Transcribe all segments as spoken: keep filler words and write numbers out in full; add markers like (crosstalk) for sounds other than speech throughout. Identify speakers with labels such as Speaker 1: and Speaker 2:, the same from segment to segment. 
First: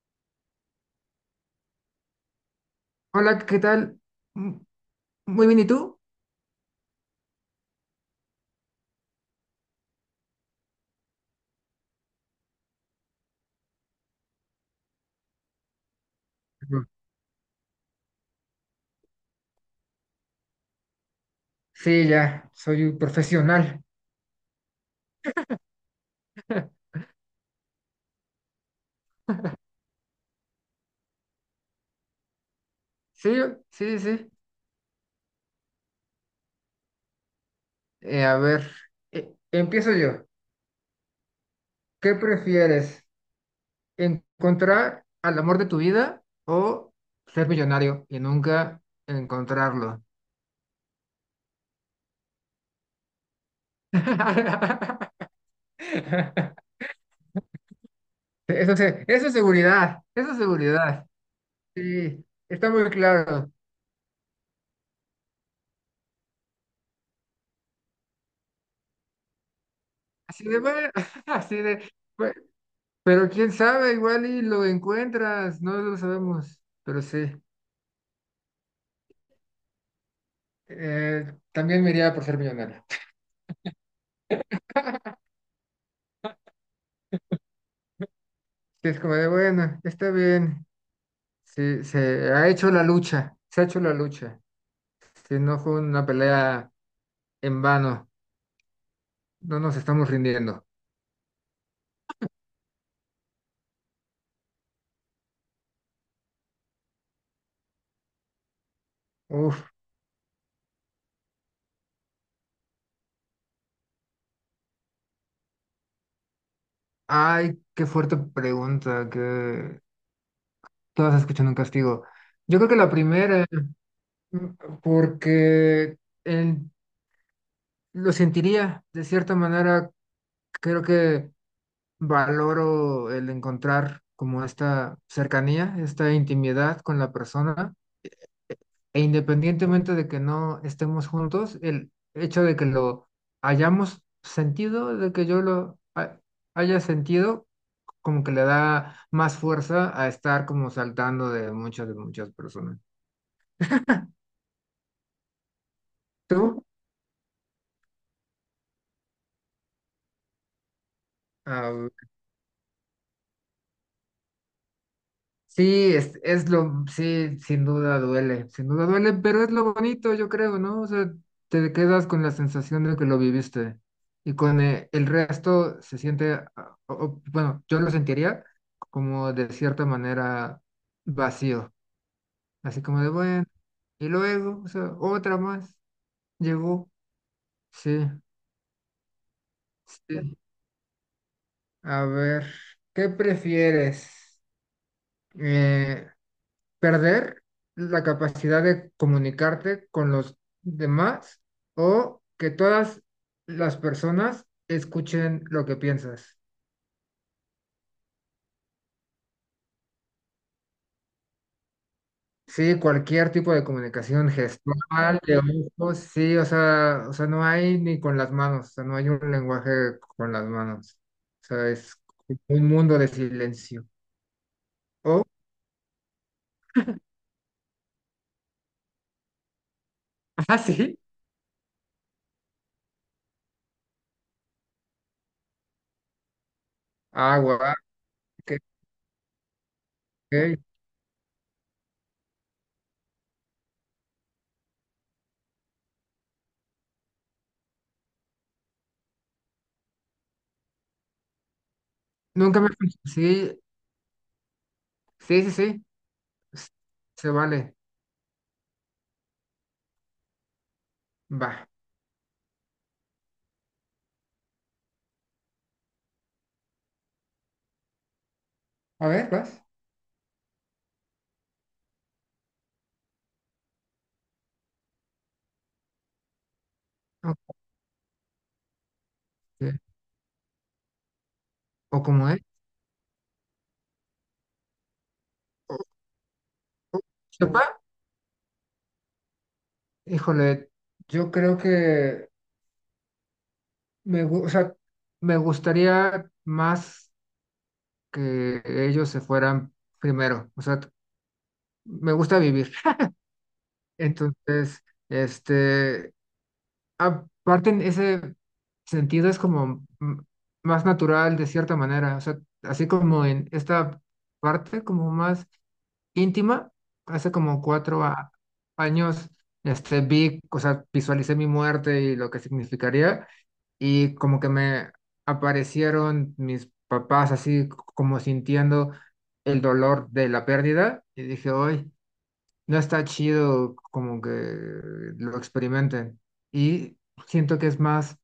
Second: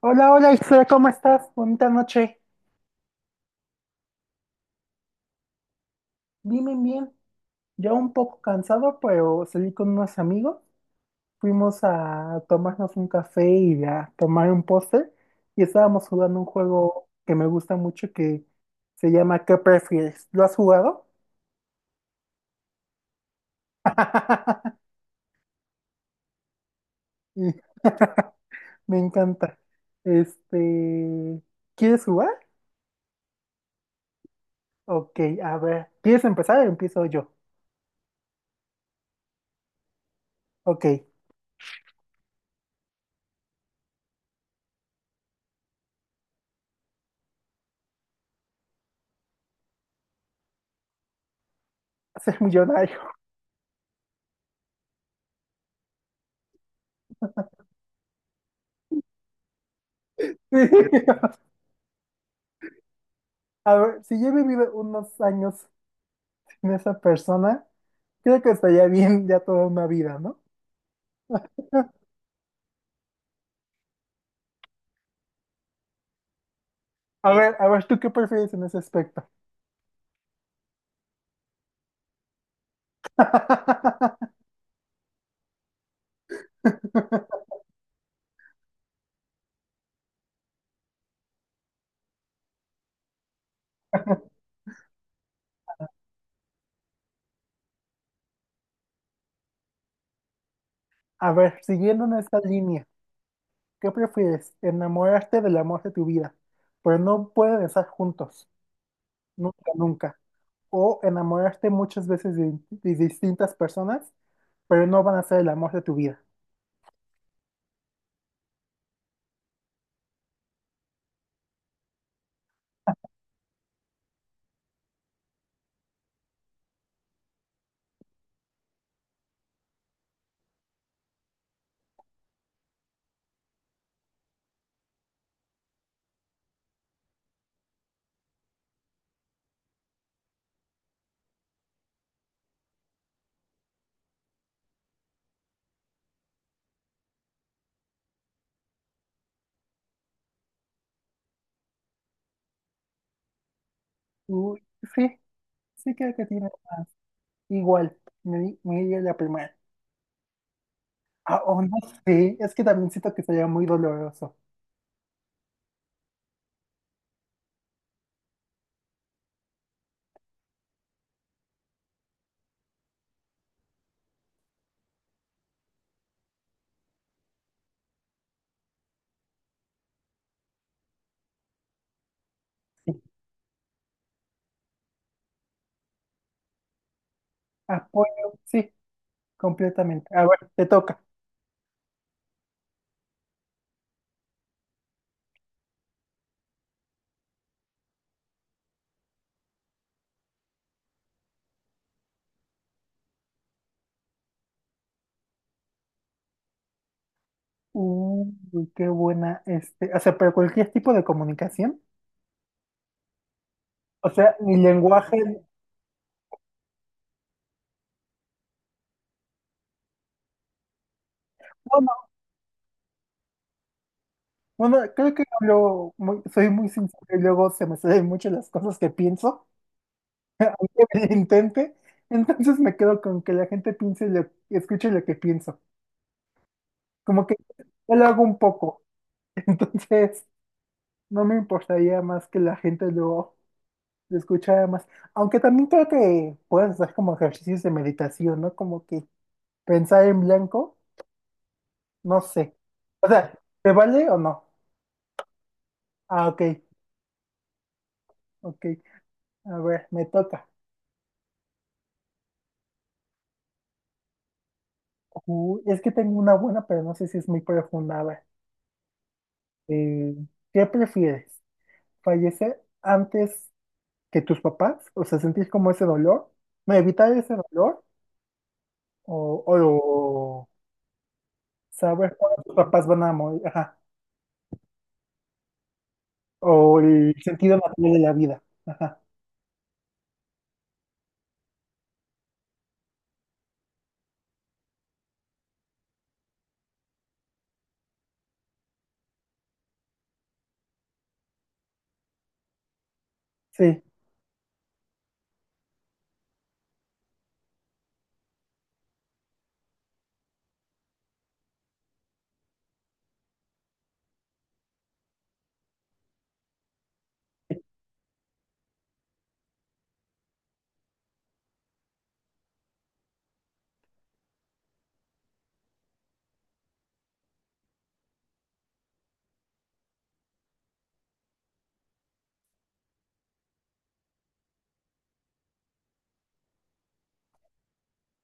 Speaker 1: Hola, hola Isra, ¿cómo estás? Bonita noche.
Speaker 2: Hola, ¿qué tal? Mm, muy bien, ¿y tú?
Speaker 1: Bien, bien, bien. Ya un poco cansado, pero salí con unos amigos. Fuimos a tomarnos un café y a tomar un postre. Y estábamos jugando un
Speaker 2: Mm.
Speaker 1: juego que me gusta mucho que se llama ¿Qué prefieres? ¿Lo has jugado?
Speaker 2: Sí, ya, soy un profesional.
Speaker 1: (laughs)
Speaker 2: (laughs)
Speaker 1: Y- (laughs) Me encanta. Este, ¿quieres jugar?
Speaker 2: Sí, sí, sí.
Speaker 1: Ok, a ver. ¿Quieres empezar o empiezo yo?
Speaker 2: Eh, a ver, eh, empiezo yo.
Speaker 1: Ok,
Speaker 2: ¿Qué prefieres? ¿Encontrar al amor de tu vida o ser millonario y nunca encontrarlo?
Speaker 1: ser millonario.
Speaker 2: (laughs) Eso, se- eso es seguridad, eso es seguridad.
Speaker 1: (laughs)
Speaker 2: Sí, está muy claro.
Speaker 1: A ver, si yo he vivido unos años sin esa persona, creo que estaría bien ya toda una vida, ¿no?
Speaker 2: Así de, bueno, (laughs) así de, pero quién sabe, igual y lo encuentras, no lo sabemos, pero sí.
Speaker 1: A ver, a ver, ¿tú qué prefieres en ese aspecto?
Speaker 2: Eh, también me iría por ser millonario. (laughs)
Speaker 1: (laughs)
Speaker 2: Es como de, bueno, está bien, sí, se ha hecho la lucha, se ha hecho la lucha. Si no fue una pelea en vano, no nos estamos rindiendo.
Speaker 1: A ver, siguiendo en esta línea, ¿qué prefieres? ¿Enamorarte del amor de tu vida, pero no pueden estar juntos,
Speaker 2: Uf,
Speaker 1: nunca, nunca? ¿O enamorarte muchas veces de, de distintas personas, pero no van a ser el amor de tu vida?
Speaker 2: ay, qué fuerte pregunta, que todas escuchan un castigo. Yo creo que la primera, mm, porque en- lo sentiría de cierta manera. Creo que valoro el encontrar como esta cercanía, esta intimidad con la persona, e independientemente de que no estemos juntos, el hecho de que lo hayamos sentido, de que yo lo ha- haya sentido, como que le da más fuerza a estar como saltando de muchas, de muchas personas.
Speaker 1: Uy, sí, sí creo que tiene
Speaker 2: ¿Tú?
Speaker 1: más. Igual, me, di- me iría la primera. Ah, o no
Speaker 2: Ah,
Speaker 1: sé, es que también siento que sería muy doloroso.
Speaker 2: sí, es, es lo, sí, sin duda duele, sin duda duele, pero es lo bonito, yo creo, ¿no? O sea, te quedas con la sensación de que lo viviste y con eh, el resto se siente, ah, o- o, bueno, yo lo sentiría como de cierta manera vacío, así
Speaker 1: Sí,
Speaker 2: como de, bueno, y luego, o sea, otra más, llegó, sí,
Speaker 1: apoyo, sí, completamente. A
Speaker 2: sí.
Speaker 1: ver, te toca.
Speaker 2: A ver, ¿qué prefieres? Eh, Perder la capacidad de comunicarte con los demás o que todas las personas escuchen lo que piensas.
Speaker 1: Uy, qué buena, este, o sea, pero cualquier tipo de comunicación.
Speaker 2: Sí, cualquier tipo de
Speaker 1: O
Speaker 2: comunicación
Speaker 1: sea, mi
Speaker 2: gestual,
Speaker 1: lenguaje,
Speaker 2: de ojos, sí, o sea, o sea, no hay ni con las manos, o sea, no hay un lenguaje con las manos. O sea,
Speaker 1: no, no,
Speaker 2: es un mundo de silencio.
Speaker 1: bueno, creo que
Speaker 2: Oh,
Speaker 1: hablo muy, soy muy sincero y luego se me salen mucho las cosas que pienso, (laughs)
Speaker 2: (laughs) ah,
Speaker 1: aunque
Speaker 2: sí.
Speaker 1: me lo intente, entonces me quedo con que la gente piense lo, escuche lo que pienso. Como que
Speaker 2: Ah, guau,
Speaker 1: yo lo hago un
Speaker 2: ok,
Speaker 1: poco, (laughs) entonces
Speaker 2: ok.
Speaker 1: no me importaría más que la gente lo... se escucha más. Aunque también creo que puedes hacer como ejercicios de meditación, ¿no? Como que pensar en blanco, no sé.
Speaker 2: Nunca me...
Speaker 1: O sea,
Speaker 2: Sí,
Speaker 1: ¿te vale o no?
Speaker 2: sí, sí, sí.
Speaker 1: Ah, ok,
Speaker 2: Se vale.
Speaker 1: ok. A ver, me toca.
Speaker 2: Va.
Speaker 1: Uh, es que tengo una buena, pero no sé si es muy profunda. A ver,
Speaker 2: A ver, vas.
Speaker 1: eh, ¿qué prefieres? ¿Fallecer antes que tus papás? O sea, sentir como ese dolor. No, evitar ese
Speaker 2: Ok.
Speaker 1: dolor. O, o
Speaker 2: O
Speaker 1: saber
Speaker 2: como
Speaker 1: cuándo
Speaker 2: es.
Speaker 1: tus papás van a morir. Ajá.
Speaker 2: o-
Speaker 1: O el sentido
Speaker 2: Sopa,
Speaker 1: natural de la vida. Ajá.
Speaker 2: híjole, yo creo que me, gu- o sea, me gustaría más que ellos se fueran primero. O sea, me gusta vivir. (laughs)
Speaker 1: Sí,
Speaker 2: Entonces, este, aparte en ese sentido es como mm, más natural de cierta manera. O sea, así como en esta parte como más íntima. Hace como cuatro a- años, este, vi, o sea, visualicé mi muerte y lo que significaría, y como que me aparecieron mis papás así c- como sintiendo el dolor de la pérdida, y dije, hoy no está chido como que lo experimenten. Y siento que es más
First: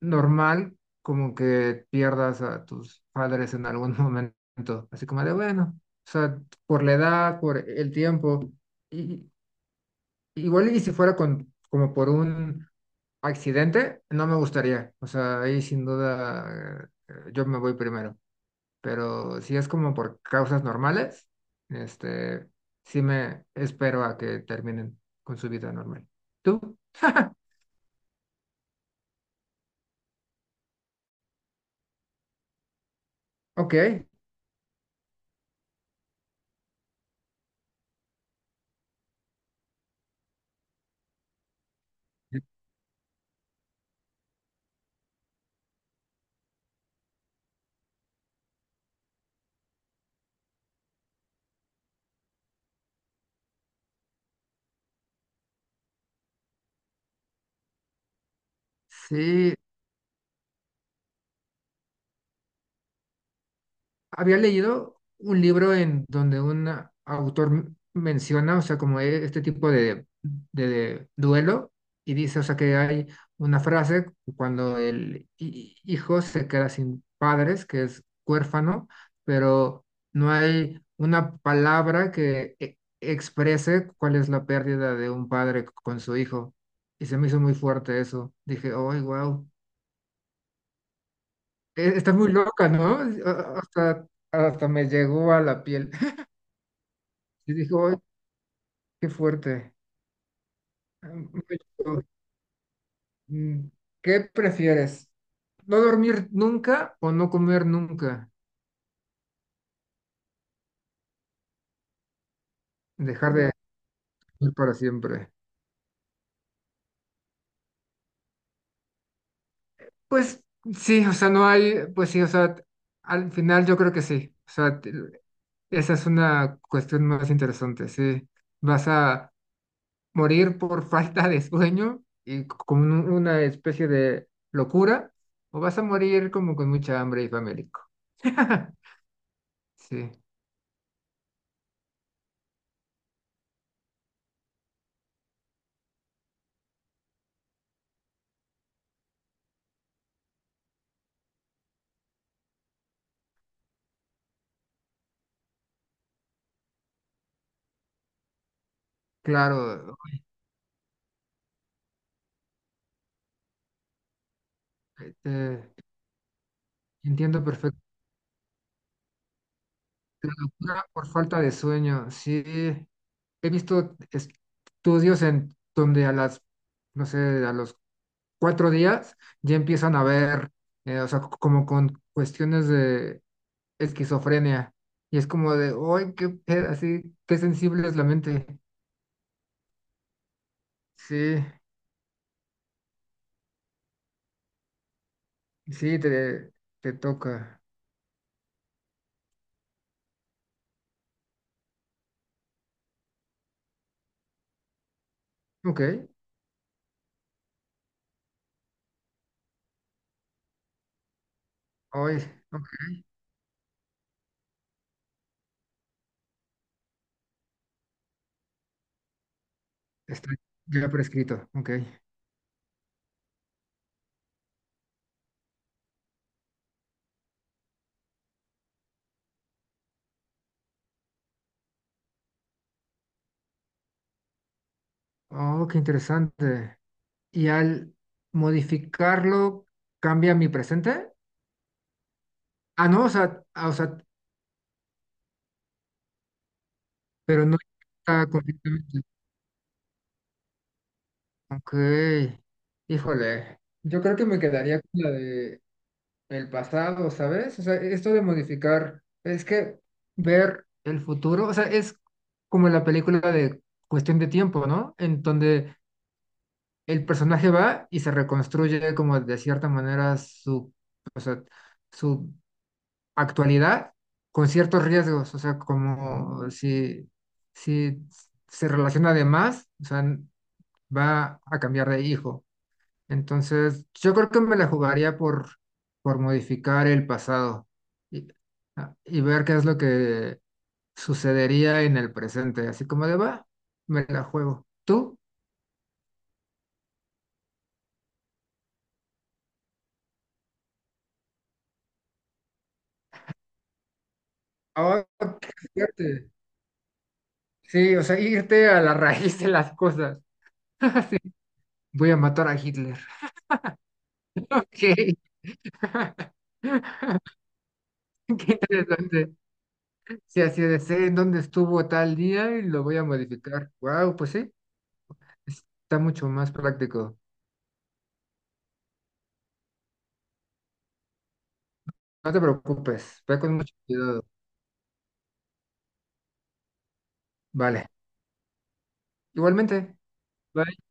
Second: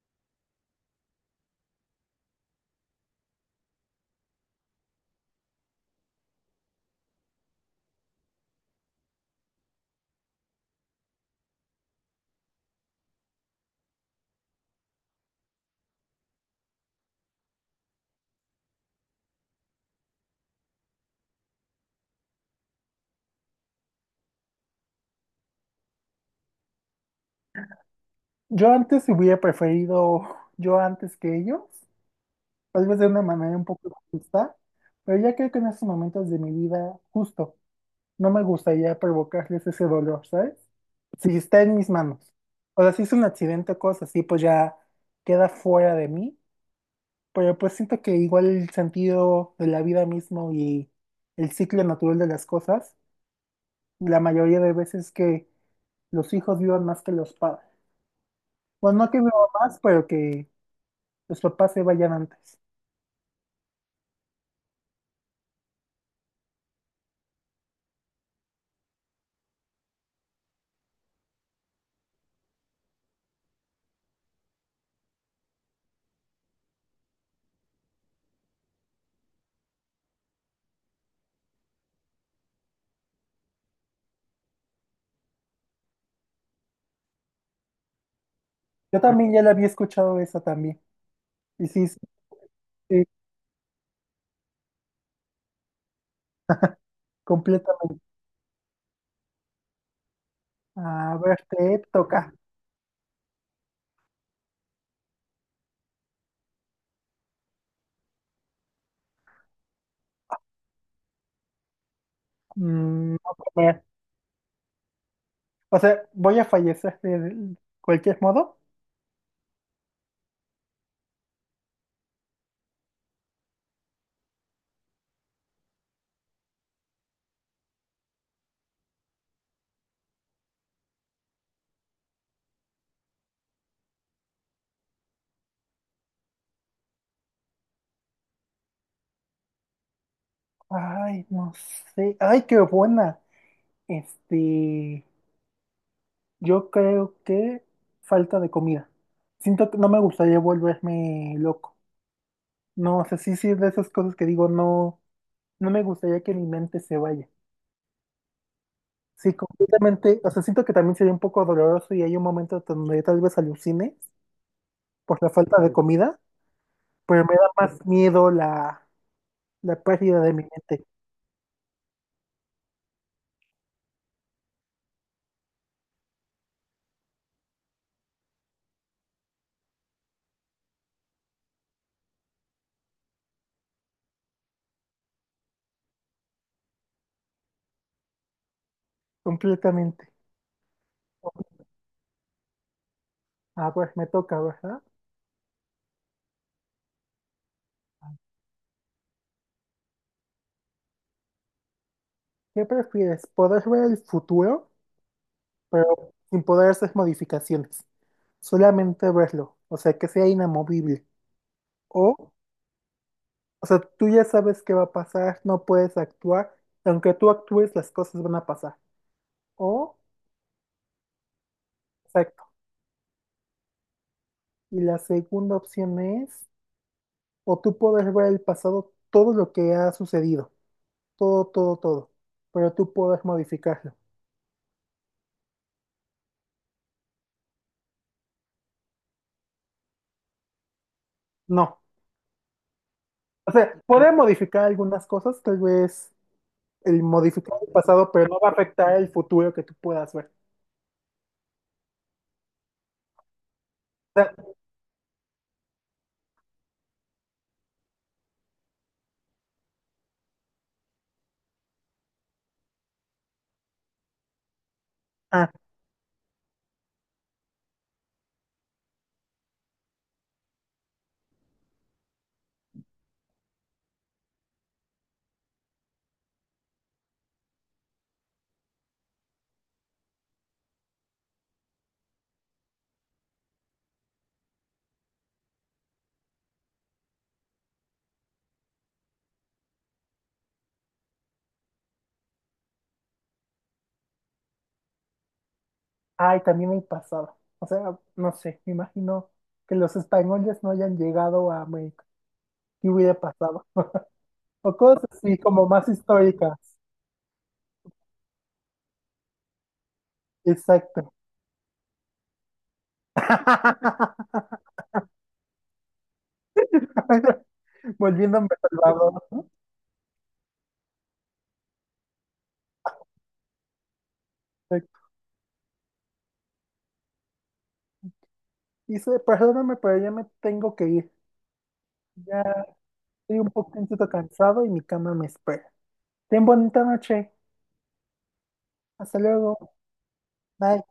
Speaker 2: normal como que pierdas a tus padres en algún (laughs) momento, así como de bueno, o sea, por la edad, por el tiempo, y, igual y si fuera con, como por un accidente, no me gustaría, o sea, ahí sin duda eh, yo me voy primero, pero si es como por causas normales, este, sí me espero a que terminen con su vida normal. ¿Tú? (laughs)
Speaker 1: yo antes hubiera preferido yo antes que ellos, tal vez de una manera un
Speaker 2: Ok.
Speaker 1: poco justa, pero ya creo que en estos momentos de mi vida, justo, no me gustaría provocarles ese dolor, ¿sabes? Si está en mis manos. O sea, si es un accidente o cosas así, pues ya queda fuera de mí, pero pues siento que igual el sentido de la vida mismo y el ciclo natural de las cosas, la mayoría de veces que los hijos vivan más que los padres. Bueno, no que vivan
Speaker 2: Sí,
Speaker 1: más, pero que los papás se vayan antes.
Speaker 2: había leído un libro en donde un autor m- menciona, o sea, como e- este tipo de, de- de duelo, y dice, o sea, que hay una frase cuando el hi- hijo se queda sin padres, que es huérfano, pero no hay una palabra que e- exprese cuál es la pérdida de un padre con su hijo. Y se me hizo muy fuerte eso. Dije, oh,
Speaker 1: Yo también ya
Speaker 2: wow,
Speaker 1: la había escuchado esa también. Y sí, sí,
Speaker 2: está muy loca, ¿no?
Speaker 1: sí,
Speaker 2: O- o- Hasta, hasta me llegó a la piel. Y dijo: "Ay,
Speaker 1: completamente.
Speaker 2: qué fuerte".
Speaker 1: A ver, te toca.
Speaker 2: Mm, ¿qué prefieres? ¿No dormir nunca o no comer nunca?
Speaker 1: Mm,
Speaker 2: Dejar
Speaker 1: no
Speaker 2: de
Speaker 1: comer.
Speaker 2: comer para siempre.
Speaker 1: O sea, voy a fallecer de cualquier modo.
Speaker 2: Pues sí, o sea, no hay, pues sí, o sea, al final yo creo que sí. O sea, te- esa es una cuestión más interesante, sí. Vas a morir por (laughs) falta de sueño y con un- una especie de locura, o vas a morir como con mucha hambre y famélico. (laughs) Sí,
Speaker 1: Ay, no sé. Ay, qué buena. Este, yo creo que falta de comida. Siento que no me gustaría volverme loco. No, o sea, sí, sí, es de esas cosas que digo, no, no me gustaría que mi mente se vaya. Sí,
Speaker 2: claro.
Speaker 1: completamente. O sea, siento que también sería un poco doloroso y hay un momento donde tal vez alucine por la falta de
Speaker 2: Te
Speaker 1: comida, pero me
Speaker 2: entiendo
Speaker 1: da más
Speaker 2: perfectamente.
Speaker 1: miedo la, la pérdida de
Speaker 2: La
Speaker 1: mi
Speaker 2: locura
Speaker 1: mente.
Speaker 2: por falta de sueño, sí. He visto estudios en donde a las, no sé, a los cuatro días ya empiezan a ver, eh, o sea, c- como con cuestiones de esquizofrenia. Y es como de, ¡ay, qué pedo! Así, qué sensible es la mente.
Speaker 1: Completamente.
Speaker 2: Sí,
Speaker 1: A ver, me toca, ¿verdad?
Speaker 2: sí, te, te toca.
Speaker 1: ¿Qué prefieres? ¿Poder ver el futuro,
Speaker 2: Ok,
Speaker 1: pero sin poder hacer modificaciones? Solamente verlo, o sea, que sea inamovible.
Speaker 2: hoy,
Speaker 1: O, o sea, tú ya sabes qué va a pasar, no puedes actuar, y aunque tú actúes, las cosas van a pasar. O,
Speaker 2: está ya prescrito. Ok.
Speaker 1: o sea, Y la segunda opción es, o tú puedes ver el pasado, todo lo que ha sucedido, todo, todo, todo, pero tú puedes modificarlo.
Speaker 2: Oh, qué interesante. Y al modificarlo cambia mi presente.
Speaker 1: No.
Speaker 2: Ah, no, o sea,
Speaker 1: O
Speaker 2: ah, o
Speaker 1: sea,
Speaker 2: sea,
Speaker 1: puedes modificar algunas cosas, tal vez el
Speaker 2: pero no
Speaker 1: modificar el pasado,
Speaker 2: está
Speaker 1: pero no va a afectar
Speaker 2: completamente.
Speaker 1: el futuro que tú puedas ver.
Speaker 2: Ok, híjole, yo creo
Speaker 1: O
Speaker 2: que
Speaker 1: sea,
Speaker 2: me quedaría con la de el pasado, ¿sabes? O sea, esto de modificar, es que ver el futuro, o sea, es como la película de Cuestión de Tiempo, ¿no? En
Speaker 1: ah,
Speaker 2: donde el personaje va y se reconstruye como de cierta manera su, o sea, su actualidad con ciertos riesgos, o sea, como si, si se relaciona de más, o sea, n- va a cambiar de hijo. Entonces, yo creo que me la jugaría por, por modificar el pasado y, a- y ver qué es lo que sucedería en el presente, así como de va, me la juego. ¿Tú?
Speaker 1: ay, también el pasado. O sea, no sé, me imagino que los españoles no hayan llegado a América. ¿Qué hubiera pasado? O cosas
Speaker 2: Ahora,
Speaker 1: así como más
Speaker 2: fíjate.
Speaker 1: históricas.
Speaker 2: Sí, o sea, irte a la raíz de las cosas. (laughs)
Speaker 1: Exacto.
Speaker 2: Sí, voy a matar a Hitler. (laughs)
Speaker 1: (laughs)
Speaker 2: Ok. (laughs) (laughs)
Speaker 1: Volviéndome
Speaker 2: Qué
Speaker 1: salvador,
Speaker 2: interesante.
Speaker 1: ¿no?
Speaker 2: Si así de sé en dónde estuvo tal día y lo voy a modificar. Wow, pues sí,
Speaker 1: De-
Speaker 2: está mucho más práctico.
Speaker 1: Dice, perdóname, pero ya me tengo que ir.
Speaker 2: No te
Speaker 1: Ya
Speaker 2: preocupes, ve
Speaker 1: estoy un
Speaker 2: con mucho
Speaker 1: poquito
Speaker 2: cuidado.
Speaker 1: cansado y mi cama me espera. Ten bonita noche.
Speaker 2: Vale,
Speaker 1: Hasta luego.
Speaker 2: igualmente. Bye.
Speaker 1: Bye.